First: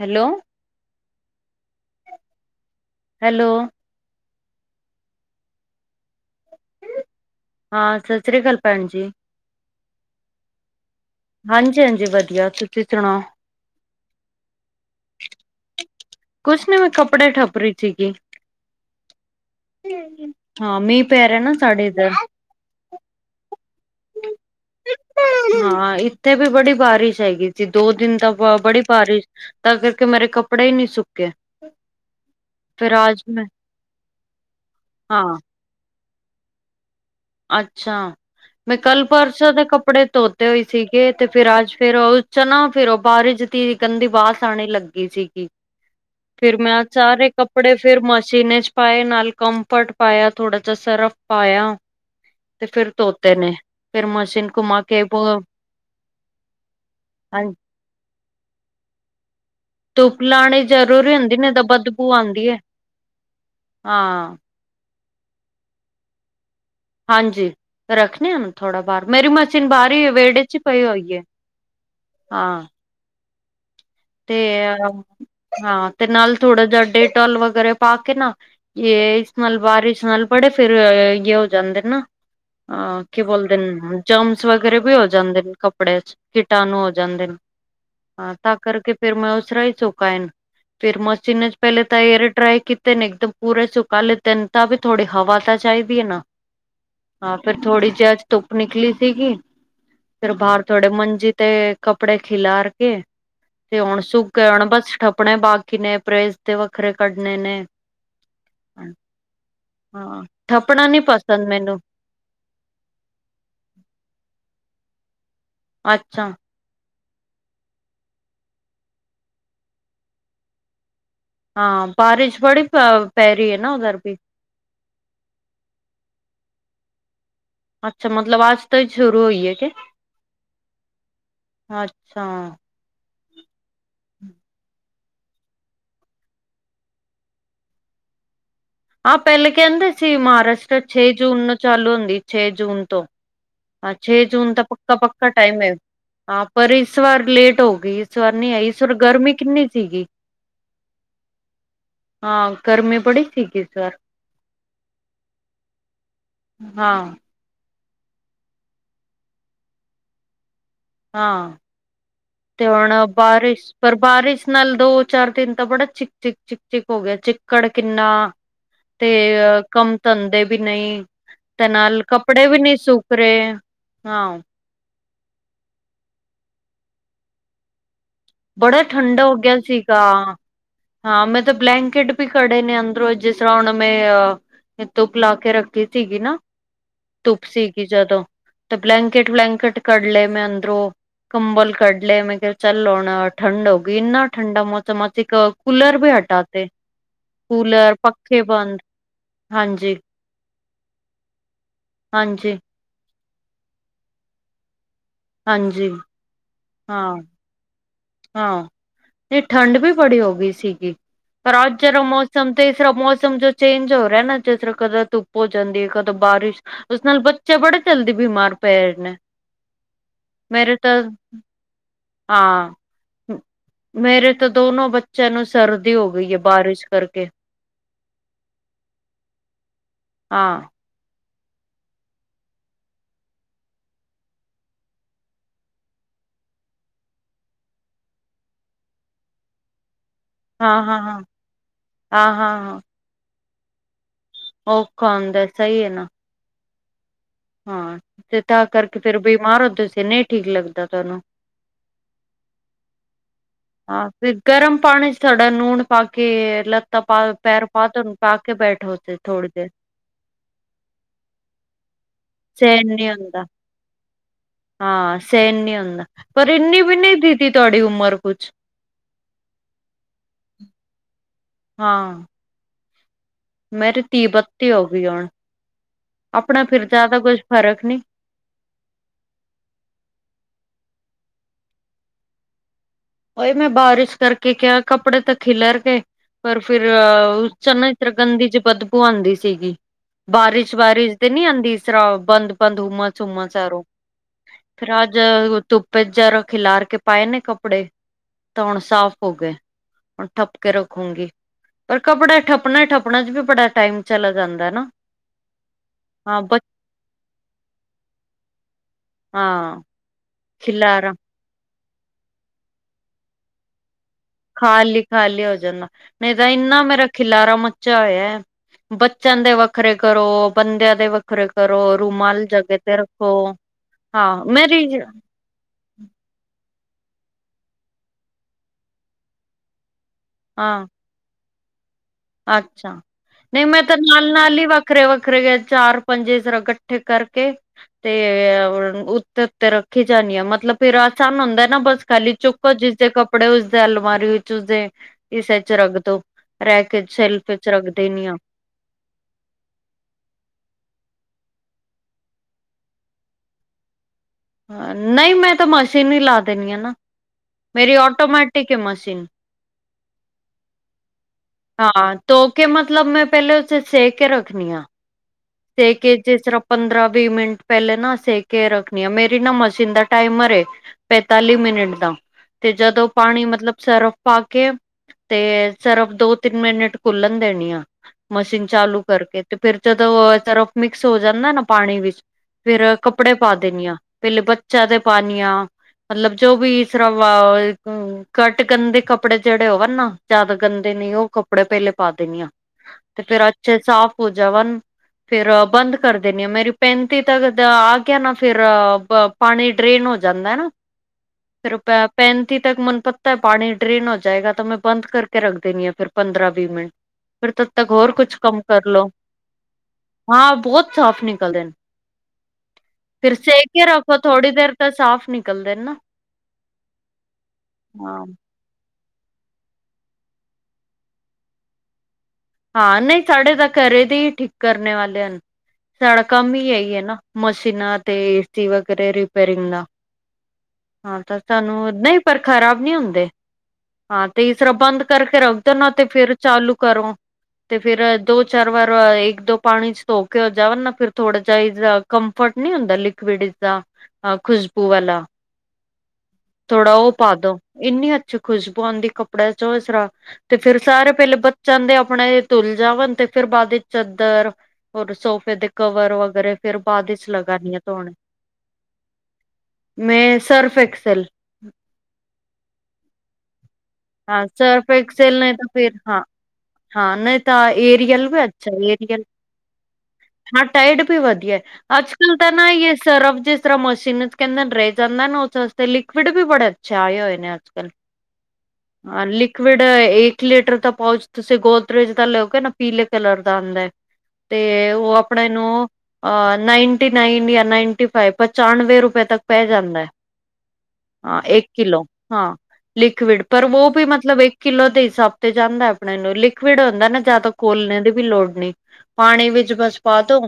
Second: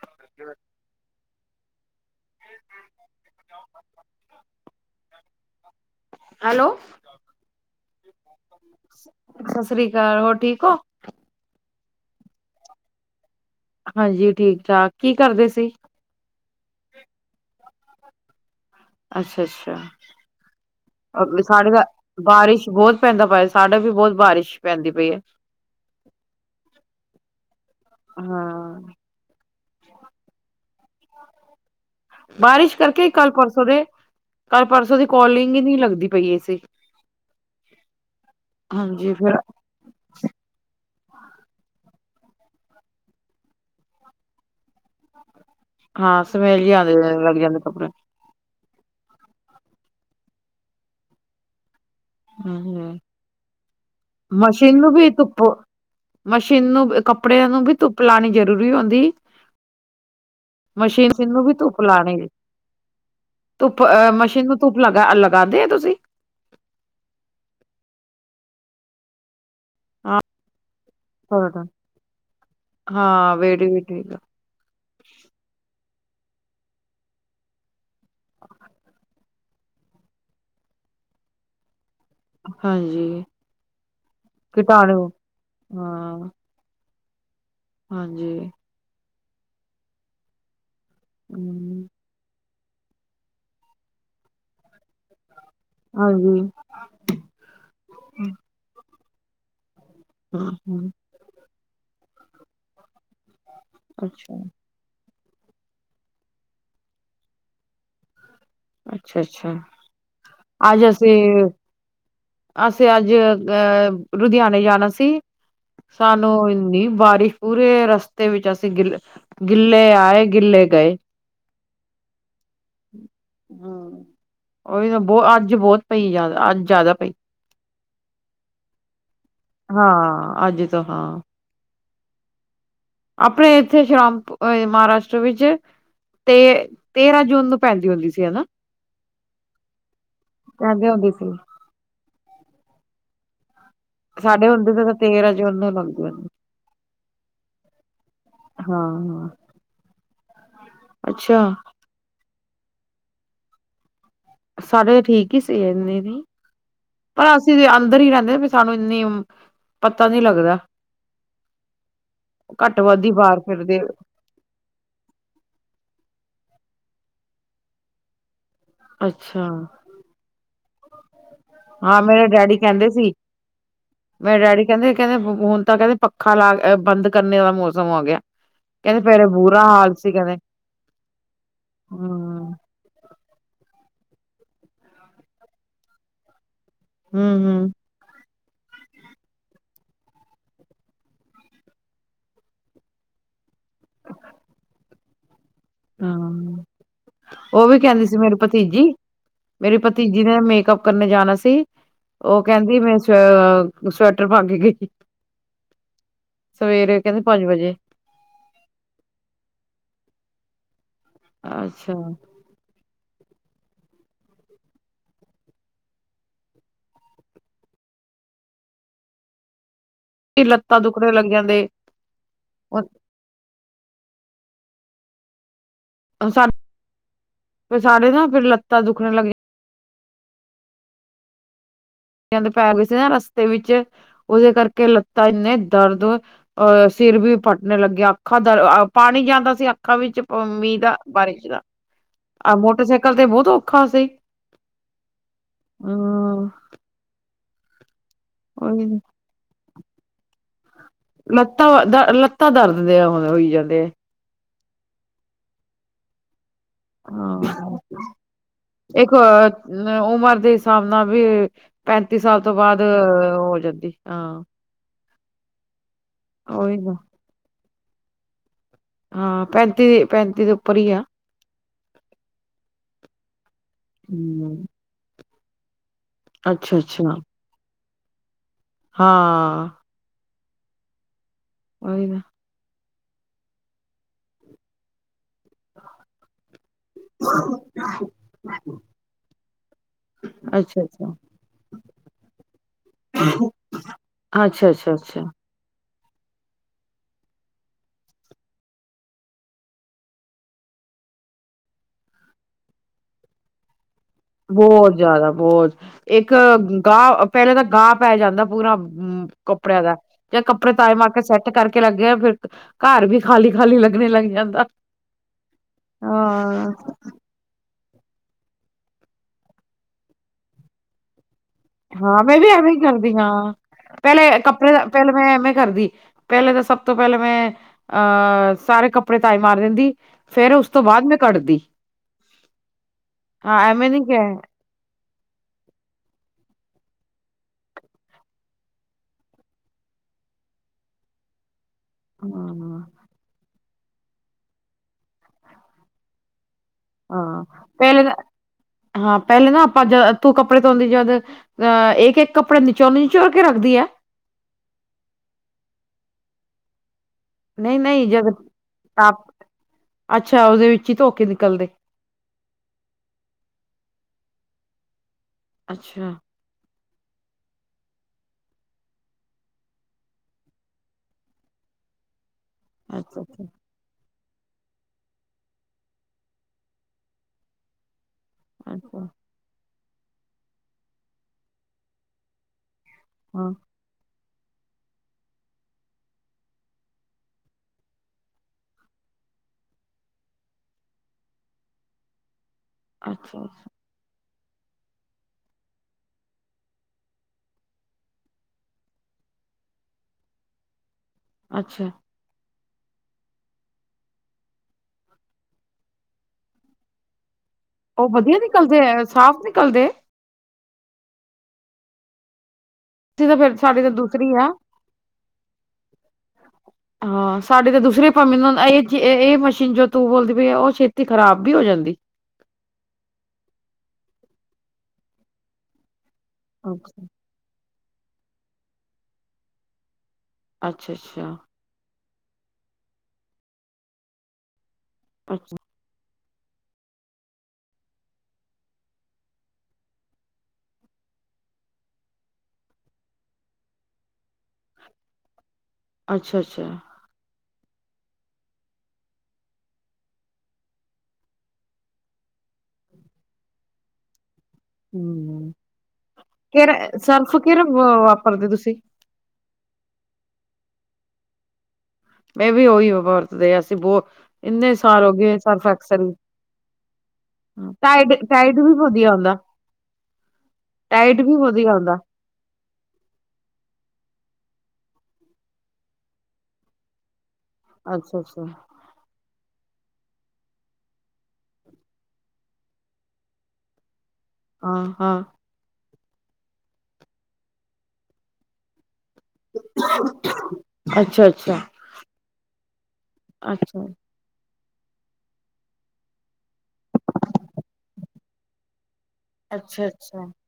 Hello, hello hello ਹਾਂ ਸਤਿ ਸ੍ਰੀ ਅਕਾਲ ਭੈਣ ਜੀ ਸ਼ ਸ਼੍ਰੀ ਕਾਲ ਹੋਰ ਠੀਕ ਓ? ਹਾਂਜੀ-ਹਾਂਜੀ ਵਧੀਆ ਤੁਸੀਂ ਸੁਣਾਓ? ਹਾਂਜੀ ਠੀਕ ਠਾਕ ਕੀ ਕਰਦੇ ਸੀ? ਕੁਛ ਨੀ ਮੈਂ ਕੱਪੜੇ ਠੱਪ ਰੀ ਸੀਗੀ। ਅੱਛਾ-ਅੱਛਾ, ਹਾਂ ਮੀਂਹ ਪੈ ਰਿਹਾ ਅ ਨਾ ਸਾਡੇ ਤਾਂ ਇੱਧਰ ਬਾਰਿਸ਼ ਬੋ ਪੈਂਦਾ ਪਿਆ ਸਾਡਾ ਵੀ ਬੋਤ ਬਾਰਿਸ਼ ਪੈਂਦੀ ਪਈ ਏ। ਹਾਂ ਇੱਥੇ ਵੀ ਬੜੀ ਬਾਰਿਸ਼ ਹੈਗੀ ਸੀ ਦੋ ਦਿਨ ਤਾਂ ਬਾ ਹਾਂ। ਬੜੀ ਬਾਰਿਸ਼ ਤਾਂ ਕਰਕੇ ਮੇਰੇ ਕੱਪੜਾ ਈ ਨੀ ਸੁੱਕੇ। ਬਾਰਿਸ਼ ਫਿਰ ਕਰਕੇ ਅੱਜ ਮੈਂ ਕੱਲ-ਪਰਸੋਂ ਦੇ, ਕੱਲ ਪਰਸੋਂ ਦੀ ਹਾਂ ਕੋਲਿੰਗ ਈ ਨੀ ਲੱਗਦੀ ਪਈ ਏ ਸੀ। ਅੱਛਾ ਮੈਂ ਫੇਰ ਕੱਲ-ਪਰਸੋਂ ਦੇ ਕੱਪੜੇ ਧੋ ਤੇ ਹੋਈ ਸੀਗੇ ਤੇ ਫਿਰ ਅੱਜ ਫੇਰ ਓ ਚ ਨਾ ਫਿਰ ਓ ਬਾਰਿਜ ਤੀ ਗੰਦੀ ਬਾਸ ਆਣੀ ਲੱਗੀ ਸੀਗੀ। ਹਾਂ ਫਿਰ ਸਮੈਲ ਹੀ ਮੈਂ ਆਂਦੇ ਚਾਰੇ ਲੱਗ ਜਾਂਦੇ ਕੱਪੜੇ ਫਿਰ ਮਸ਼ੀਨ ਏ ਚ ਪਾਏ ਨਾਲ ਕੰਫਰਟ ਪਾਇਆ, ਥੋੜਾ ਜਾ ਸ਼ਰਫ਼ ਪਾਇਆ। ਤੇ ਫਿਰ ਹੂੰ, ਧੋਤੇ ਨੇ ਫਿਰ ਮਸ਼ੀਨ ਘੁਮਾ ਨੂੰ ਕੇ ਵੀ ਬਹੁ ਧੁੱਪ ਮਸ਼ੀਨ ਨੂੰ ਕੱਪੜਿਆਂ ਹਾਂਜੀ ਨੂੰ ਵੀ ਧੁੱਪ ਲਾਨੀ ਜ਼ਰੂਰੀ ਹੁੰਦੀ। ਧੁੱਪ ਲਾਣੀ ਮਸ਼ੀਨ ਜ਼ਰੂਰੀ ਹੁੰਦੀ ਨੂੰ ਵੀ ਨਈ ਤਾਂ ਧੁੱਪ ਬਦਬੂ ਲਾਣੀ ਆਂਦੀ ਏ। ਧੁੱਪ ਅ ਹਾਂ ਮਸ਼ੀਨ ਨੂੰ ਧੁੱਪ ਲਗਾ ਲਗਾਦੇ ਐ ਤੁਸੀਂ? ਹਾਂਜੀ ਰੱਖਨੇ ਆ ਏਨੂੰ ਥੋੜਾ ਬਾਰ ਮੇਰੀ ਮਸ ਚਨ ਬਾਰੀ ਏ ਵੇੜੇ ਚ ਪਏ ਹੋਈਏ ਏ, ਹਾਂ ਹਾਂ। ਹਾਂ ਵੇੜੇ ਵਿਚ ਵੀ ਆ। ਤੇ ਹਾਂ ਤੇ ਨਾਲ ਥੋੜਾ ਜਾ ਡੇਟੋਲ ਵਗੈਰਾ ਪਾ ਕੇ ਨਾ ਜੇ ਇਸ ਨਾਲ ਬਾਰਿਸ਼ ਨਾਲ ਪੜੇ ਫਿਰ ਜੇ ਹੋ ਜਾਂਦੇ ਨਾ। ਅ ਹਾਂਜੀ ਕੀ ਬੋਲਦੇ ਨੇ ਜਮਸ ਵਗੈਰਾ ਵੀ ਹੋ ਕੀਟਾਣੂ ਜਾਂਦੇ ਨੇ ਕੱਪੜਿਆਂ ਚ ਹਾਂ ਕੀ ਟਾਨੂੰ ਹੋ ਜਾਂਦੇ ਨੇ, ਹਾਂਜੀ ਹਾਂ ਤਾਂ ਕਰਕੇ ਫੇਰ ਮੈਂ ਉਸ ਤਰਾਂ ਈ ਸੋਕਾ ਏਨੂੰ। ਫਿਰ ਮਸ਼ੀਨਾਂ ਇਚ ਪੈਲੇ ਹੂੰ ਤਾਂ ਏਅਰ ਟਰਾਏ ਕੀ ਤੇ ਨ ਇੱਕਦਮ ਪੂਰੇ ਸੁਕਾਲੇ ਤਿੰਨ ਤਾਂ ਵੀ ਥੋੜੀ ਹਵਾ ਤਾਂ ਚਾਈਦੀ ਐ ਨਾ। ਹਾਂਜੀ ਹਾਂ ਫਿਰ ਥੋੜੀ ਜੀ ਅੱਜ ਧੁੱਪ ਨਿਕਲੀ ਸੀਗੀ ਫਿਰ ਹੂੰ ਬਾਰ ਥੋੜੇ ਹੂੰ ਮੰਜੀ ਤੇ ਕੱਪੜੇ ਖਿਲਾਰ ਕੇ ਤੇ ਹੁਣ ਅੱਛਾ ਸੁੱਕ ਹੁਣ ਬਸ ਠੱਪਣੇ ਬਾਕੀ ਨੇ‌ ਪ੍ਰੈਸ ਤੇ ਵੱਖਰੇ ਕੱਢਨੇ ਨੇ। ਅੱਛਾ ਅੱਛਾ ਹਾਂ ਅੱਜ ਠੱਪਣਾ ਨੀ ਅਸੀਂ ਪਸੰਦ ਮੈਨੂੰ। ਅਸੀਂ ਅੱਜ ਅ ਲੁਧਿਆਣੇ ਜਾਣਾ ਸੀ, ਅੱਛਾ ਸਾਨੂੰ ਏਨੀ ਬਾਰਿਸ਼ ਪੂਰੇ ਰਸਤੇ ਵਿੱਚ ਅਸੀਂ ਗਿੱਲ ਗਿੱਲੇ ਆਏ, ਗਿੱਲੇ ਗਏ। ਹਾਂ ਬਾਰਿਸ਼ ਬੜੀ ਪ ਪੈ ਰੀ ਏ ਨਾ ਉਧਰ ਹੂੰ ਵੀ। ਉਹੀ ਨਾ ਬੋ ਅੱਜ ਬੋਤ ਪਈ ਜਿਆਦਾ ਅੱਜ ਜਿਆਦਾ ਪਈ। ਅੱਛਾ ਮਤਲਬ ਅੱਜ ਤੋਂ ਹੀ ਸ਼ੁਰੂ ਹੋਈ ਏ ਕਿ? ਹਾਂ ਅੱਜ ਤੋਂ ਹਾਂ ਅੱਛਾ ਆਪਣੇ ਇੱਥੇ ਸ਼ਾਮ ਮਹਾਰਾਸ਼ਟਰ ਵਿੱਚ, ਤੇ ਤੇਰਾਂ ਜੂਨ ਨੂੰ ਪੈਂਦੀ ਹੁੰਦੀ ਸੀ ਹਨਾ। ਆਹ ਪਹਿਲੇ ਕਹਿੰਦੇ ਸੀ ਮਹਾਰਾਸ਼ਟਰ ਕਹਿੰਦੇ ਹੁੰਦੀ ਛੇ ਸੀ ਜੂਨ ਨੂੰ ਚਾਲੂ ਹੁੰਦੀ ਛੇ ਜੂਨ ਤੋਂ। ਹਾਂ ਛੇ ਸਾਡੇ ਜੂਨ ਤਾਂ ਹੁੰਦੇ ਤੇ ਪੱਕਾ-ਪੱਕਾ ਤੇਰਾਂ ਜੂਨ ਟਾਈਮ ਏ। ਨੂੰ ਲੱਗਦੀ ਹੁੰਦੀ ਹਾਂ, ਪਰ ਇਸ ਵਾਰ ਲੇਟ ਹੋ ਗਈ ਇਸ ਵਾਰ ਨਹੀਂ ਆਈ ਇਸ ਵਾਰ ਹਾਂ ਗਰਮੀ ਕਿੰਨੀ ਸੀਗੀ। ਅੱਛਾ ਹਾਂ, ਗਰਮੀ ਬੜੀ ਸੀ ਇਸ ਵਾਰ। ਸਾਡੇ ਤਾਂ ਠੀਕ ਹੀ ਸੀ ਇੰਨੀ ਨੀ ਹਾਂ ਪਰ ਅੱ ਜ ਅੰਦਰ ਹੀ ਰਹਿੰਦੇ ਵੀ ਸਾਨੂੰ ਇੰਨੀ ਪਤਾ ਨੀ ਲੱਗਦਾ। ਹਾਂ ਤੇ ਘੱਟ ਹੁਣ ਵੱਧ ਹੀ ਬਾਹਰ ਬਾਰਿਸ਼ ਫਿਰਦੇ ਪਰ ਬਾਰੀਸ਼। ਨਾਲੇ ਦੋ-ਚਾਰ ਦਿਨ ਤਾਂ ਬੜਾ ਚਿਕ ਚਿਕ ਚਿਕ ਚਿਕ ਹੋ ਗਿਆ ਚਿੱਕੜ ਕਿੰਨਾ? ਤੇ ਅੱਛਾ ਕੰਮ ਧੰਦੇ ਵੀ ਨਹੀਂ ਤੇ ਹਾਂ ਨਾਲ ਮੇਰੇ ਕੱਪੜੇ ਡੈਡੀ ਵੀ ਨੀ ਸੁਖ ਰਹੇ। ਕਹਿੰਦੇ-ਕਹਿੰਦੇ। ਹੁਣ ਤਾਂ ਕਹਿੰਦੇ ਪੱਖਾ ਲਾ ਬੰਦ ਕਰਨੇ ਦਾ ਮੌਸਮ ਹੋ ਗਿਆ। ਬੜਾ ਕਹਿੰਦੇ ਠੰਡਾ ਫੇਰ ਹੋ ਗਿਆ ਬੁਰਾ ਹਾਲ ਸੀਗਾ ਸੀ ਹਾਂ। ਕਹਿੰਦੇ ਹਾਂ ਮੈਂ ਤਾਂ ਬਲੈਂਕਟ ਵੀ ਹਮ ਕੱਢੇ ਨੇ ਅੰਦਰੋਂ ਜਿਸ ਤਾਂ ਹੁਣ ਮੈਂ ਧੁੱਪ ਲਾ ਕੇ ਰੱਖੀ ਸੀਗੀ ਨਾ ਧੁੱਪ ਹਮ ਹਮ ਸੀਗੀ। ਜਦੋਂ ਤੇ ਬਲੈਂਕਟ ਵਲੈਂਕਟ ਕੱਢ ਲਏ ਮੈਂ ਅੰਦਰੋਂ। ਕੰਬਲ ਕੱਢ ਲਏ ਮੈਂ ਕਿਹਾ ਚੱਲ ਹੁਣ ਠੰਡ ਹੋ ਗਈ ਇੰਨਾ ਠੰਡਾ ਮੌਸਮ ਅਸੀ ਕੂਲਰ ਵੀ ਹਟਾ ਹਾਂ ਤੇ ਉਹ ਵੀ ਕੂਲਰ ਕਹਿੰਦੀ ਸੀ ਪੱਖੇ ਬੰਦ। ਹਾਂਜੀ ਜਿਹਨੇ ਮੇਕਅਪ ਕਰਨੇ ਜਾਣਾ ਸੀ। ਉਹ ਹਾਂਜੀ ਕਹਿੰਦੀ ਮੈਂ ਸ ਸਵੈਟਰ ਪਾ ਕੇ ਗਈ। ਹਾਂਜੀ ਸਵੇਰੇ ਹਾਂ ਕਹਿੰਦੇ ਪੰਜ ਵਜੇ। ਹਾਂ ਤੇ ਠੰਡ ਵੀ ਬੜੀ ਹੋ ਗਈ ਸੀਗੀ ਪਰ ਅੱਜ ਅੱਛਾ ਜਰਾ ਮੌਸਮ ਤੇ ਇਸ ਤਰ੍ਹਾਂ ਮੌਸਮ ਜੋ ਚੇਂਜ ਹੋ ਰਿਹਾ ਨਾ ਜਿਸ ਤਰ੍ਹਾਂ ਕਦੋਂ ਧੁੱਪ ਹੋ ਜਾਂਦੀ ਹੈ ਕਦੋਂ ਬਾਰਿਸ਼ ਉਸ ਨਾਲ ਬੱਚੇ ਬੜੇ ਜਲਦੀ ਬਿਮਾਰ ਪੈ ਰਹੇ ਨੇ। ਤੇ ਮੇਰੇ ਲੱਤਾਂ ਤਾਂ ਦੁਖਣੇ ਲੱਗ ਜਾਂਦੇ ਹਾਂ, ਮੇਰੇ ਤਾਂ ਦੋਨੋ ਬੱਚਿਆਂ ਨੂੰ ਸਰਦੀ ਹੋ ਗਈ ਹੈ ਸਾਨੂੰ ਬਾਰਿਸ਼ ਕਰਕੇ [inaudible] ਸਾਰੇ ਨਾ ਫਿਰ ਲੱਤਾਂ ਦੁਖਣ ਲੱਗ ਹਾਂ। ਪੈ ਗਏ ਸੀ ਨਾ ਰਸਤੇ ਵਿੱਚ ਉਹਦੇ ਕਰਕੇ ਲੱਤਾ ਇੰਨੇ ਦਰਦ ਅ ਸਿਰ ਵੀ ਫੱਟਨ ਲੱਗ ਅੱਖਾਂ ਦਰਦ ਪਾਣੀ ਜਾਂਦਾ ਸੀ ਅੱਖਾਂ ਵਿੱਚ ਮੀਂਹ ਹਾਂ ਦਾ ਹਾਂ ਹਾਂ ਬਾਰਿਸ਼ ਦਾ ਹਾਂ ਆ ਹਾਂ ਹਾਂ ਮੋਟਰਸਾਈਕਲ ਤੇ ਬਹੁਤ ਔਖਾ ਸੀ। ਔਖਾ ਹੁੰਦਾ ਸਹੀ ਏ ਨਾ ਹਮ ਹਾਂ, ਤੇ ਤਾਂ ਉਹੀ ਕਰਕੇ ਫੇਰ ਬਿਮਾਰ ਹੋ ਤੁਸੀ ਨਈ ਠੀਕ ਲੱਗਦਾ ਤੁਹਾਨੂੰ ਤ ਦ ਲੱਤਾਂ ਦਰਦ ਨੇ ਹੋਈ ਜਾਂਦੇ ਆ। ਹਾਂ ਫਿਰ ਗਰਮ ਪਾਣੀ ਚ ਥੋੜਾ ਲੂਣ ਪਾ ਕੇ ਲ ਹਾਂ, ਇੱਕ ਤੇ ਥੋੜੀ ਦੇਰ ਉਮਰ ਦੇ ਹਿਸਾਬ ਨਾਲ ਵੀ ਪੈਂਤੀ ਸਾਲ ਤੋਂ ਬਾਅਦ ਸਹਿਣ ਨੀ ਹੁੰਦਾ ਉਹ ਹੋ ਜਾਂਦੀ ਹਾਂ। ਹਾਂ, ਸੇਣ ਨੀ ਹੁੰਦਾ ਪਰ ਉਹੀ ਇੰਨੀ ਨਾ ਵੀ ਨਹੀਂ ਦਿਖਦੀ ਤੁਹਾਡੀ ਉਮਰ ਕੁਛ ਹਾਂ, ਪੈਂਤੀ ਦੇ ਪੈਂਤੀ ਦੇ ਉੱਪਰ ਹੀ ਆ ਹਾਂ। ਮੈਂ ਤੇ ਤੀਹ ਹਮ ਬੱਤੀ ਹੋ ਗਈ ਹੁਣ ਆਪਣਾ ਅੱਛਾ ਫਿਰ ਅੱਛਾ ਜਾਦਾ ਕੁਛ ਕੁਝ ਫਰਕ ਨਹੀਂ। ਹਾਂ। ਉਹੀ ਨਾ ਉਹੀ ਮੈਂ ਬਾਰਿਸ਼ ਕਰਕੇ ਕਿਹਾ ਕੱਪੜੇ ਤਾਂ ਖਿਲਰਗੇ ਪਰ ਫਿਰ ਚਨਤ ਗੰਦੀ 'ਚ ਬਦਬੂ ਆਉਂਦੀ ਸੀਗੀ। ਅੱਛਾ ਅੱਛਾ ਬਾਰਿਸ਼-ਬਾਰਿਸ਼ ਤੇ ਨੀ ਆਉਂਦੀ ਜਿਸਰਾ ਬੰਦ- ਬੰਦ ਹੁੰਮਸ- ਹੁੰਮਸ ਚਾਰੋ ਅੱਛਾ ਫਿਰ ਅੱਛਾ ਅੱਜ ਅੱਛਾ ਧੁੱਪੇ ਜਰ ਖਿਲਾਰ ਕੇ ਪਾਏ ਨੇ ਕੱਪੜੇ ਤਾਂ ਹੁਣ ਸਾਫ਼ ਹੋ ਗਏ ਹੁਨ ਠੱਪ ਕੇ ਰੱਖੂਗੀ, ਪਰ ਕੱਪੜਾ ਠੱਪਣੇ-ਠੱਪਣੇ 'ਚ ਵੀ ਬੜਾ ਟਾਈਮ ਚਲਾ ਜਾਂਦਾ ਨਾ ਬਹੁਤ ਜਿਆਦਾ ਬਹੁਤ ਇੱਕ ਹਾਂ ਬ ਗਾਹ ਪਹਿਲੇ ਤਾਂ ਗਾਹ ਪੈ ਜਾਂਦਾ ਪੂਰਾ ਹਮ ਹਾਂ ਕੱਪੜਿਆਂ ਦਾ ਜਾਂ ਕੱਪੜੇ ਤਾਏ ਮਾਰ ਖਿਲਾਰਾ ਕੇ ਸੈ ਕਰਕੇ ਲੱਗੇ ਫਿਰ ਘਰ ਵੀ ਖਾਲੀ-ਖਾਲੀ ਲੱਗਣੇ ਲੱਗ ਜਾਂਦੇ। ਖਾਲੀ-ਖਾਲੀ ਹੋ ਜਾਂਨਾ ਨਹੀਂ ਤਾਂ ਇੰਨਾ ਮੇਰਾ ਖਿਲਾਰਾ ਮ ਚਆ ਹੋਆ ਬੱਚਿਆਂ ਦੇ ਵੱਖਰੇ ਕਰੋ ਬੰਦਿਆਂ ਦੇ ਵ ਵੱਖਰੇ ਕਰੋ। ਹਾਂ, ਮੈਂ ਰੁਮਾਲ ਵੀ ਐਵੇਂ ਜਗ੍ਹਾ ਹੀ ਤੇ ਕਰਦੀ ਰੱਖੋ ਆੰ ਪਹਿਲੇ ਹਾਂ ਕੱਪੜੇ ਦਾ ਮੇਰੀ ਪਹਿਲੇ ਮੈਂ ਐਵੇਂ ਕਰਦੀ ਪਹਿਲੇ ਤਾਂ ਸਭ ਤੋਂ ਪਹਿਲਾਂ ਮੈਂ ਅਹ ਸਾਰੇ ਕੱਪੜੇ ਤਾਏ ਮਾਰ ਦਿੰਦੀ ਫੇਰ ਉਸ ਤੋਂ ਹਾਂ ਬਾਅਦ ਮੈਂ ਕੱਢਦੀ ਅੱਛਾ, [inaudible] ਹਾਂ ਨਹੀਂ ਮੈਂ ਐਵੇਂ ਤਾਂ ਨੀ ਕਿ ਨਾਲ-ਨਾਲ ਹੀ ਵਖ ਵੱਖਰੇ-ਵੱਖਰੇ, ਜੇ ਚਾਰ ਪੰਜੇ ਜਿਸਰਾ ਕੱਠੇ ਕਰਕੇ ਤੇ ਉੱਤੇ-ਉੱਤੇ ਰੱਖੀ ਜਾਨੀ ਆ ਮਤਲਬ ਫਿਰ ਆਸਾਨ ਹੁੰਦਾ ਏ ਨਾ ਬਸ ਖਾਲੀ ਚੁੱਕੋ ਹਾਂ ਜਿਸਦੇ ਕੱਪੜੇ ਉਸਦੇ ਅਲਮਾਰੀ ਵਿੱਚ ਉਸਦੇ ਹਿਸੇ 'ਚ ਰੱਖ ਦੋ ਰੈਕ ਹਾਂ, ਸੈਲਫ ਚ ਰੱਖ ਪਹਿਲੇ ਨਾ ਦੇਣੀ ਆ ਹਾਂ ਪਹਿਲੇ ਨਾ ਆਪਾਂ ਜ ਤੂੰ ਕੱਪੜੇ ਧੋਂਦੀ ਜਦ ਅਹ ਇੱਕ-ਇੱਕ ਕੱਪੜੇ ਨਿਚੋ-ਨਿਚੋ ਕੇ ਰੱਖਦੀ ਐ ਹਾੰ ਨਹੀਂ, ਮੈਂ ਤਾਂ ਮਸ਼ੀਨ ਹੀ ਲਾ ਦੇਨੀ ਆ ਨਾ, ਨਹੀਂ ਮੇਰੀ ਨਹੀਂ ਜਦ ਆਟੋਮੈਟਿਕ ਏ ਆਪ ਮਸ਼ੀਨ। ਅੱਛਾ, ਉਹਦੇ ਵਿੱਚ ਹੀ ਧੋ ਕੇ ਨਿਕਲਦੇ ਹਾਂ, ਤੋ ਕੇ ਮਤਲਬ ਮੈਂ ਪਹਿਲੇ ਉੇ ਸੇ ਕੇ ਰੱਖਣੀ ਆ ਸੇ ਅੱਛਾ ਕੇ ਜਿਸ ਤਰਾ ਪੰਦਰਾਂ ਵੀਹ ਮਿੰਟ ਪਹਿਲੇ ਨਾ ਸੇ ਕੇ ਰੱਖਨੀ ਆ ਮੇਰੀ ਨਾ ਮਸ਼ੀਨ ਦਾ ਟਾਈਮਰ ਏ ਪੈਂਤਾਲੀ ਮਿੰਟ ਦਾ ਤੇ ਜਦੋਂ ਅੱਛਾ ਅੱਛਾ ਪਾਨੀ ਮਤਲਬ ਸਰਫ ਪਾ ਕੇ, ਤੇ ਸਰਫ ਦੋ-ਤਿੰਨ ਮਿੰਟ ਘੁਲਣ ਦੇਨੀ ਆ ਮਸ਼ੀਨ ਅੱਛਾ ਚਾਲੂ ਕਰਕੇ ਤੇ ਫਿਰ ਜਦੋਂ ਸਰਫ ਮਿਕਸ ਹੋ ਜਾੰਦਾ ਨਾ ਪਾਨੀ ਵਿੱਚ ਫੇਰ ਕੱਪੜੇ ਹਾਂ ਪਾ ਦੇਨੀ ਆ ਪਹਿਲੇ ਬੱਚਿਆਂ ਦੇ ਪਾਨੀ ਆ ਮਤਲਬ ਜੋ ਵੀ ਇਸ ਤਰ੍ਹਾਂ, ਘੱਟ ਗਨਦੇ ਕੱਪੜੇ ਜਿਹੜੇ ਹੋਵਨ ਨਾ ਜ਼ਾਆਦਾ ਗੰਦੇ ਨਹੀਂ ਉਹ ਕੱਪੜੇ ਪਹਿਲੇ ਪਾ ਦੇਨੀ ਆ, ਤੇ ਅੱਛਾ ਫੇਰ ਅੱਛੇ ਸਾਫ਼ ਹੋ ਜਾਵਨ ਫੇਰ ਬੰਦ ਕਰ ਦੇਨੀ ਆ, ਮੇਰੀ ਪੈਂਤੀ ਤੱਕ ਦਾ ਆ ਗਿਆ ਨਾ ਫੇਰ ਪਾਨੀ ਡਰੇਨ ਹੋ ਜਾਂਦਾ ਏ ਨਾ, ਫਿਰ ਓਹ ਅੱਛਾ ਪੈਪ ਪੈਂਤੀ ਤੱਕ ਮਨ ਪੱਤਾ ਐ ਪਾਨੀ ਡਰੇਨ ਹੋ ਜਾਏਗਾ ਤਾਂ ਮੈਂ ਬੰਦ ਕਰਕੇ ਰੱਖ ਦੇਨੀ ਆ ਫਿਰ ਪੰਦਰਾਂ ਵੀਹ-ਮਿੰਟ ਫਿਰ ਤਦ ਤੱਕ ਉਹ ਹੋਰ ਕੁਛ ਵਧੀਆ ਕੰਮ ਨਿਕਲਦੇ ਕਰ ਹੈ ਲੋ ਸਾਫ਼ ਨਿਕਲਦੇ ਹਾਂ ਬਹੁਤ ਸਾਫ਼ ਨਿਕਲਦੇ ਨੇ ਅਸੀਂ ਫਿਰ ਤਾਂ ਸੇ ਸਾਡੀ ਕੇ ਤਾਂ ਰੱਖੋ ਦੂਸਰੀ ਆ ਥੋੜੀ ਦੇਰ ਤਾਂ ਸਾਫ਼ ਨਿਕਲਦੇ ਨਾ ਹਾਂ ਸਾਡੇ ਤਾਂ ਦੂਸਰੇ ਪੰਮੀ ਨੂੰ ਹੂਨ ਇਹੀ ਕਿ ਇਹ ਮਸ਼ੀਨ ਜੋ ਤੂੰ ਬੋਲਦੀ ਪਈ ਏ ਉਹ ਛੇਤੀ ਖ਼ਰਾਬ ਵੀ ਹੋ ਜਾਂਦੀ ਹਾਂ ਨਹੀਂ ਸਾਡੇ ਤਾਂ ਘਰੇ ਦੇ ਹੀ ਠੀਕ ਕਰਨੇ ਵਾਲੇ ਹਨ, ਸਾਡਾ ਕੰਮ ਹੀ ਇਹੀ ਏ ਅੱਛਾ ਨਾ ਮਸ਼ੀਨਾਂ ਤੇ, ਏ ਸੀ ਵਗੈਰੇ, ਰ ਰਿਪੇਰਿੰਗ ਦਾ, ਅੱਛਾ ਹਾਂ ਅੱਛਾ ਤਾਂ ਸਾਨੂੰ ਨਹੀਂ ਪਰ ਖ਼ਰਾਬ ਨੀ ਹੁੰਦੇ, ਹਾਂ ਤੇ ਇਸ ਤਰ੍ਹਾਂ ਬੰਦ ਕਰਕੇ ਰ ਅੱਛਾ ਤੇ ਨਾ ਤਾਂ ਫਿਰ ਚਾਲੂ ਕਰੋ ਤੇ ਫੇਰ ਦੋ- ਚਾਰ ਵਾਰ ਇੱਕ- ਦੋ ਪਾਨੀ ਚ ਧੋ ਕੇ ਹੋ ਜਾਵਨ ਨਾ ਫਿਰ ਥੋੜਾ ਜਿਹੀ ਕਮਫਰਟ ਨਹੀਂ ਹੁੰਦਾ ਲੀਕਵਿਡ ਜਿੱਦਾ, ਖੁਸ਼ਬੂ ਵਾਲਾ ਅੱਛਾ ਅੱਛਾ ਥੋੜਾ ਉਹ ਪਾ ਦੋ। ਇੰਨੀ ਅੱਛੀ ਖੁਸ਼ਬੂ ਆਉਂਦੀ ਕੱਪੜਿਆਂ 'ਚੋਂ, ਤੇ ਫੇਰ ਸਾਰੇ ਪਹਿਲੇ ਬੱਚਿਆਂ ਦੇ ਹੁਣੇ ਇਹ ਧੁਲ ਜਾਵਣ, ਤੇ ਫਿਰ ਬਾਅਦ ਵਿੱਚ ਚਾਦਰ ਹੋਰ ਹਮ ਸੋਫੇ ਦੇ ਕਵਰ ਵਗੈਰਾ ਫੇਰ ਬਾਅਦ ਵਿੱਚ ਲਗਾਨੀ ਆ ਧੋਣ। ਮੈਂ ਸਰਫ ਐਕਸਲ। ਮੈਂ ਵੀ ਉਹੀ ਵਰਤਦੇ ਅਸੀਂ ਬਹੁਤ। ਹਾਂ ਸਰਫ ਐਕਸਲ ਤਾਂ ਫਿਰ ਹਾਂ। ਹਾਂ ਨਹੀਂ ਤਾਂ ਟਾਈਡ ਏਰੀਅਲ ਵੀ ਟਾਈਡ ਅੱਛਾ ਵਧੀਆ ਏਰੀਅਲ। ਹੁੰਦਾ ਹਾਂ ਟਾਇਡ ਵੀ ਵਧੀਆ। ਅੱਜ ਚਲ ਨਾ ਯ ਸਰਫ ਜਿਸ ਤਰ੍ਹਾਂ ਮਸ਼ੀਨ ਚ ਕੇੰਦਾ ਰਹਿ ਜਾਂਦਾ ਨਾ ਉਹਤੇ ਲਿਕਵਿਡ ਵੀ ਬੜਾ। ਛਾਏ ਹੋਏ ਨੇ ਅੱਜ। ਅੱਛਾ- ਅੱਛਾ। ਲਿਕੁਵਿਡ ਇੱਕ ਲੀਟਰ ਦਾ ਪਾਊਚ, ਤੁਸੀਂ ਗੋਦਰਰੇਜ ਦਾ ਲਓਗੇ ਨਾ ਪੀਲੇ ਕਲਰ ਦਾ ਹੁੰਦਾ ਹੈ। ਹਾਂ ਤੇ ਉਹ ਹਾਂ ਆਪਣਾ ਨੋ ਨਾਨਟੀ ਨਾਇਨ ਜਾ ਨਾਨਟੀ ਫਾਇਵ ਪਚਾਨਵੇਂ ਰੁਪਏ ਤੱਕ ਪੈ ਜਾਂਦਾ ਹੈ, ਅੱਛਾ ਹਾਂ ਅੱਛਾ ਇੱਕ ਕਿਲੋ ਹਾਂ, ਲਿਕਵਿਡ। ਪਰ ਅੱਛਾ ਉਹ ਵੀ ਮਤਲਬ ਇੱਕ ਕਿੱਲੋ ਦੇ ਹਿਸਾਬ ਤੇ ਜਾਂਦਾ ਆਪਣੇ ਨੂੰ, ਲਿਕੁਵਿਡ ਹੁੰਦਾ ਨਾ ਜਾਦਾ ਘੋਲਣੇ ਦੀ ਵੀ ਲੋੜ ਨਹੀਂ। ਪਾਣੀ ਵਿੱਚ ਅੱਛਾ ਬਸ ਪਾ ਅੱਛਾ ਦੋ,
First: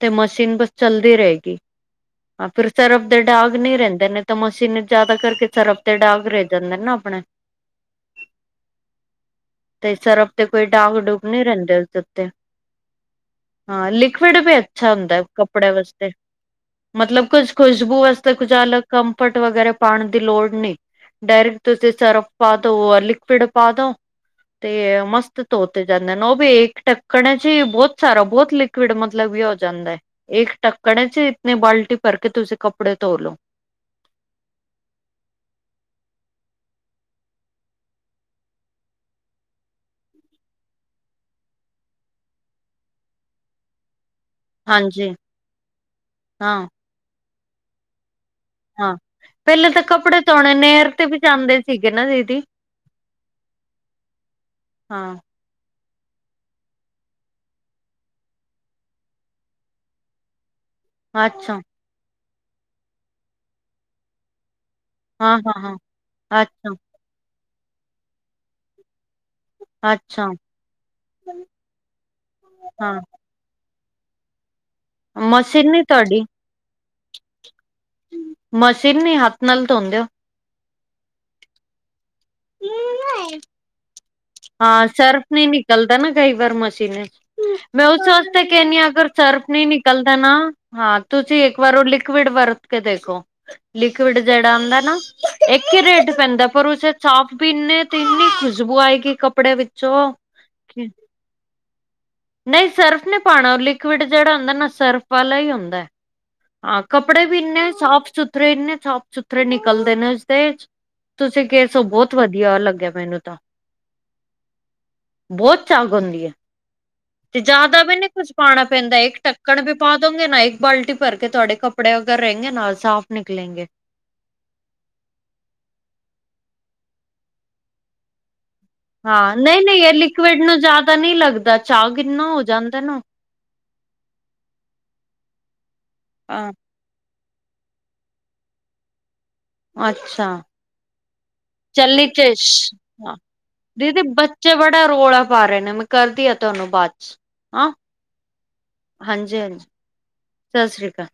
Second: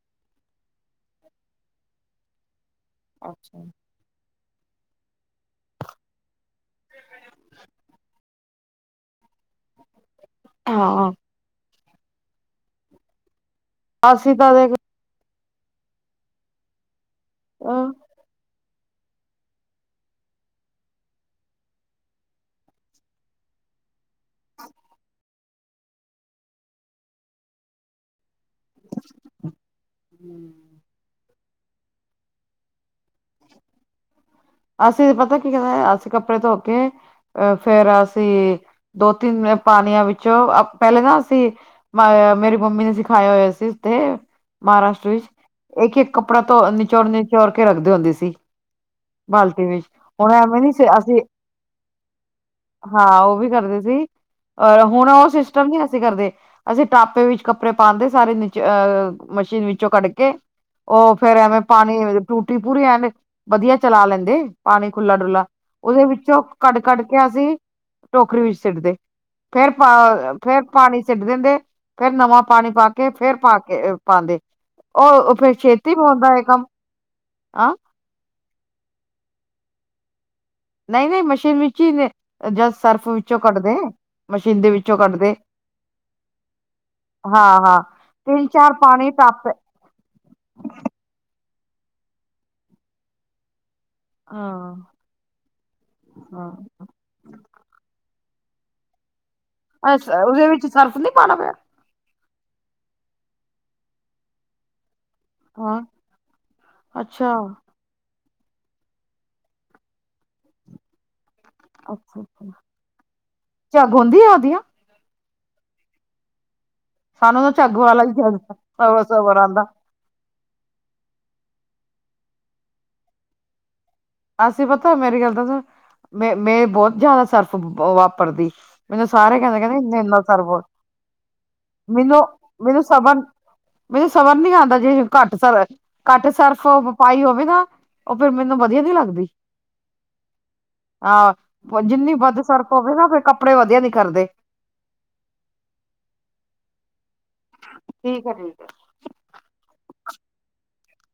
ਤੇ ਮਸ਼ੀਨ ਬਸ ਚੱਲਦੀ ਰਹੇਗੀ। ਹਾਂ ਫਿਰ ਸਰਫ ਦਾ ਡਾਗ ਅੱਛਾ ਨਹੀਂ ਰਹਿੰਦੇ ਨੇ। ਤਾਂ ਮਸ਼ੀਨ ਜਿਆਦਾ ਕਰਕੇ ਸਰਫ ਤੇ ਡਾਗ ਰਹਿ ਜਾਂਦੇ ਨਾ ਆਪਣੇ। ਤੇ ਸਰਫ ਦੇ ਕੋਈ ਡਾਗ- ਹਾਂ ਡੂਗ ਨਹੀਂ ਰਹਿੰਦੇ ਉਸਦੇ ਉੱਤੇ। ਹਾਂ ਅਸੀਂ ਲਿਕੁਵਿਡ ਤਾਂ ਵੀ ਦੇਖ ਅੱਛਾ ਹੁੰਦਾ ਕੱਪੜੇ ਵਾਸਤੇ। ਮਤਲਬ ਕੁੱਝ ਅ ਖੁਸ਼ਬੂ ਵਾਸਤੇ ਕੁਝ ਅਲੱਗ। ਕੰਫਰਟ ਵਗੈਰਾ ਪਾਉਣ ਦੀ ਲੋੜ ਨਹੀਂ, ਡਾਇਰੈਕਟ ਤੁਸੀਂ ਸਰਫ ਪਾ ਦੋ, ਆ ਲਿਕੁਵਿਡ ਪਾ ਦੋ, ਤੇ ਮਸਤ ਧੋਤੇ ਜਾਂਦੇ ਨੇ, ਉਹ ਵੀ ਇੱਕ ਢੱਕਣ ਹੈ ਜੀ ਬਹੁਤ ਸਾਰਾ ਬਹੁਤ ਲਿਕੁਵਿਡ ਮਤਲਬ ਵੀ ਹੋ ਜਾਂਦਾ, ਇੱਕ ਢੱਕਣੇ ਚ ਇਤਨੀ ਬਾਲਟੀ ਭਰ ਕੇ ਤੁਸੀਂ ਕੱਪੜੇ ਧੋ ਲੋ। [inaudible] ਅਸੀਂ ਤੇ ਪਤਾ ਕੀ ਕਰਦੇ, ਅਸੀਂ ਕੱਪੜੇ ਧੋ ਕੇ ਅ ਫੇਰ ਅਸੀਂ ਦੋ-ਤਿੰਨ ਪਾਣੀਆਂ ਵਿੱਚੋਂ ਪਹਿਲੇ ਨਾ ਅਸੀਂ ਮ ਮੇਰੀ ਮੰਮੀ ਨੇ ਸਿਖਾਇਆ ਹੋਇਆ ਸੀ ਉੱਥੇ। ਮਹਾਰਾਸ਼ਟਰ ਹਾਂਜੀ ਵਿੱਚ ਇੱਕ-ਇੱਕ ਕੱਪੜਾ ਹਾਂ ਧੋ ਨਿਚੋੜ-ਨਿਚੋੜ ਕੇ ਰੱਖਦੇ ਹੁੰਦੇ ਸੀ। ਹਾਂ, ਬਾਲਟੀ ਪਹਿਲੇ ਤਾਂ ਵਿੱਚ ਕੱਪੜੇ ਹੁਣ ਧੋਣੇ ਐਵੇਂ ਨੀ ਨਹਿਰ ਤੇ ਵੀ ਅਸੀਂ ਜਾਂਦੇ ਸੀਗੇ ਨਾ ਦੀਦੀ। ਹਾਂ ਉਹ ਵੀ ਕਰਦੇ ਸੀ, ਹੁਣ ਹਾਂ ਉਹ ਸਿਸਟਮ ਨਹੀਂ ਅਸੀਂ ਕਰਦੇ। ਅਸੀਂ ਟਾਪੇ ਵਿੱਚ ਕੱਪੜੇ ਪਾ ਦਿੰਦੇ, ਸਾਰੇ ਨ ਅਹ ਮਸ਼ੀਨ ਵਿੱਚੋਂ ਕੱਢ ਕੇ ਉਹ ਫੇਰ ਅੱਛਾ ਐਵੇਂ ਪਾਣੀ ਟੂਟੀ ਪੂਰੀ ਐਂਡ ਵਧੀਆ ਚਲਾ ਲੈਂਦੇ ਪਾਣੀ ਹਾਂ ਖੁੱਲਾ-ਡੁੱਲਾ, ਹਾਂ ਹਾਂ ਉਹਦੇ ਵਿੱਚੋਂ ਅੱਛਾ ਕੱਢ-ਕੱਢ ਕੇ ਅਸੀਂ ਟੋਕਰੀ ਵਿੱਚ ਸਿੱਟਦੇ। ਫੇਰ ਪਾ ਅੱਛਾ ਫੇਰ ਪਾਣੀ ਸਿੱਟ ਦਿੰਦੇ, ਫੇਰ ਨਵਾਂ ਪਾਣੀ ਪਾ ਹਾਂ ਕੇ ਫੇਰ ਪਾ ਕੇ ਪਾਂਦੇ, ਉਹ ਫੇਰ ਮਸ਼ੀਨ ਨੀ ਛੇਤੀ ਤੁਹਾਡੀ ਆਉਂਦਾ ਹੈ ਕੰਮ, ਹਾਂ। ਮਸ਼ੀਨ ਨੀ ਹੱਥ ਨਾਲ ਧੋਂਦੇ ਹੋ। ਨਹੀਂ-ਨਹੀਂ ਮਸ਼ੀਨ ਵਿੱਚ ਹੀ ਨੇ। ਜਦ ਸਰਫ ਵਿੱਚੋਂ ਕੱਢਦੇ ਮਸ਼ੀਨ ਦੇ ਹਾਂ, ਵਿੱਚੋਂ ਸਰਫ ਕੱਢਦੇ ਨਹੀਂ ਨਿਕਲਦਾ ਨਾ ਕਈ ਵਾਰ ਮਸ਼ੀਨਾਂ ਹਾਂ ਹਾਂ ਮੈਂ ਉਸ ਵਾਸਤੇ ਤਿੰਨ ਚਾਰ ਕਹਿਣੀ ਆ ਅਗਰ ਪਾਣੀ ਸਰਫ ਟੱਪ ਨਹੀਂ ਨਿਕਲਦਾ ਨਾ, ਹਾਂ ਤੁਸੀਂ ਇੱਕ ਵਾਰ ਉਹ ਲਿਕੁਵਿਡ ਵਰਤ ਕੇ ਦੇਖੋ। ਲਿਕੁਵਿਡ ਜਿਹੜਾ ਹਾਂ ਆਉਂਦਾ ਨਾ, ਇੱਕ ਹੀ ਰੇਟ ਪੈਂਦਾ ਹਾਂ ਪਰ ਉ ਸਾਫ਼ ਵੀ ਇਨੇ ਤੇ ਇੰਨੀ ਖੁਸ਼ਬੂ ਆਏਗੀ ਕੱਪੜੇ ਵਿੱ ਅਸ ਉਦੇ ਵਿੱਚ ਸ਼ਰਫ਼ ਨੀ ਪਾਣਾ ਪਿਆ? ਨਈ ਸਰਫ ਨੀਂ ਪਾਣਾ ਲਿਕਿਊਡ ਜੇੜਾ ਹੁੰਦਾ ਨਾ ਸਰਫ ਵਾਲਾ ਈ ਹਾਂ ਹੁੰਦੈ ਹਾਂ ਕੱਪੜੇ ਅੱਛਾ ਵੀ ਇੰਨੇ ਸਾਫ਼ ਸੁ ਥਰੇ ਇੰਨੇ ਸਾਫ਼-ਸੁਥਰੇ ਨਿਕਲਦੇ ਨੇ ਉਸਦੇ [inaudible] ਤੁਸੀਂ ਕਿਸ ਸੋ ਬੋਤ ਅੱਛਾ ਅੱਛਾ ਵਧੀਆ ਲੱਗਿਆ ਮੈਨੂੰ ਤਾਂ ਝੱਗ ਹੁੰਦੀ ਆ ਉਹਦੀਆਂ ਬੋਤ ਝੱਗ ਹੁੰਦੀ ਐ। ਤੇ ਸਾਨੂੰ ਤਾਂ ਝੱਗ ਜਾਦਾ ਵੀ ਵਾਲਾ ਨੀ ਕੁਛ ਹੀ ਪਾਣਾ ਪੈਂਦਾ ਸਬਰ ਇਕ ਸਬਰ ਢੱਕਣ ਆਉਂਦਾ ਵੀ ਪਾ ਦੋਗੇ ਨਾ ਇੱਕ ਬਾਲਟੀ ਭਰ ਕੇ ਤੁਹਾਡੇ ਕੱਪੜੇ ਅਗਰ ਰਏਂਗੇ ਨਾ ਸਾਫ਼ ਨਿਕਲੇਗੇ। ਅਸੀਂ ਪਤਾ ਮੇਰੀ ਗੱਲ ਤਾਂ ਸੁਣ ਮੈਂ ਮੈਂ ਬੋਤ ਜਾਦਾ ਸਰਫ਼ ਵਾਪਰਦੀ। ਮੈਨੂੰ ਹਾਂ ਸਾਰੇ ਨਹੀਂ ਨਹੀਂ ਇਹ ਕੈਂਦੇ-ਕੈਂਦੇ ਇਨਾ ਲਿਕਵਿਡ ਨੂੰ ਸ਼ਰਫ਼ ਜ਼ਿਆਦਾ ਨਹੀਂ ਲੱਗਦਾ ਝੱਗ ਇੰਨਾ ਹੋ ਜਾਂਦਾ ਮੇਨੂੰ-ਮੇਨੂੰ ਨਾ ਸਬ ਮੈਨੂੰ ਸਬਰ ਨੀ ਆਂਦਾ ਜੇ ਘੱਟ ਸਰ ਘੱਟ ਹਾਂ ਸ਼ਰਫ਼ ਪਾਈ ਹੋਵੇ ਨਾ ਓ ਫੇਰ ਮੈਨੂੰ ਵਧੀਆ ਨੀ ਲੱਗਦੀ। ਅੱਛਾ ਆ ਚੱਲੀ ਜਿੰਨੀ ਚ ਵੱਧ ਸ਼ਰਫ਼ ਹੋਵੇ ਨਾ ਫਿਰ ਕੱਪੜੇ ਵਧੀਆ ਨਿਖਰਦੇ ਚੇ ਬੜਾ ਰੌਲਾ ਪਾ ਰੇ ਨੇ ਮੈਂ ਕਰਦੀ ਆ ਤੁਹਾਨੂੰ ਬਾਦ ਚ ਹਾਂ ਠੀਕ ਐ ਠੀਕ ਐ। ਹਾਂਜੀ-ਹਾਂਜੀ ਸਸ ਸ੍ਰੀ ਕਾਲ।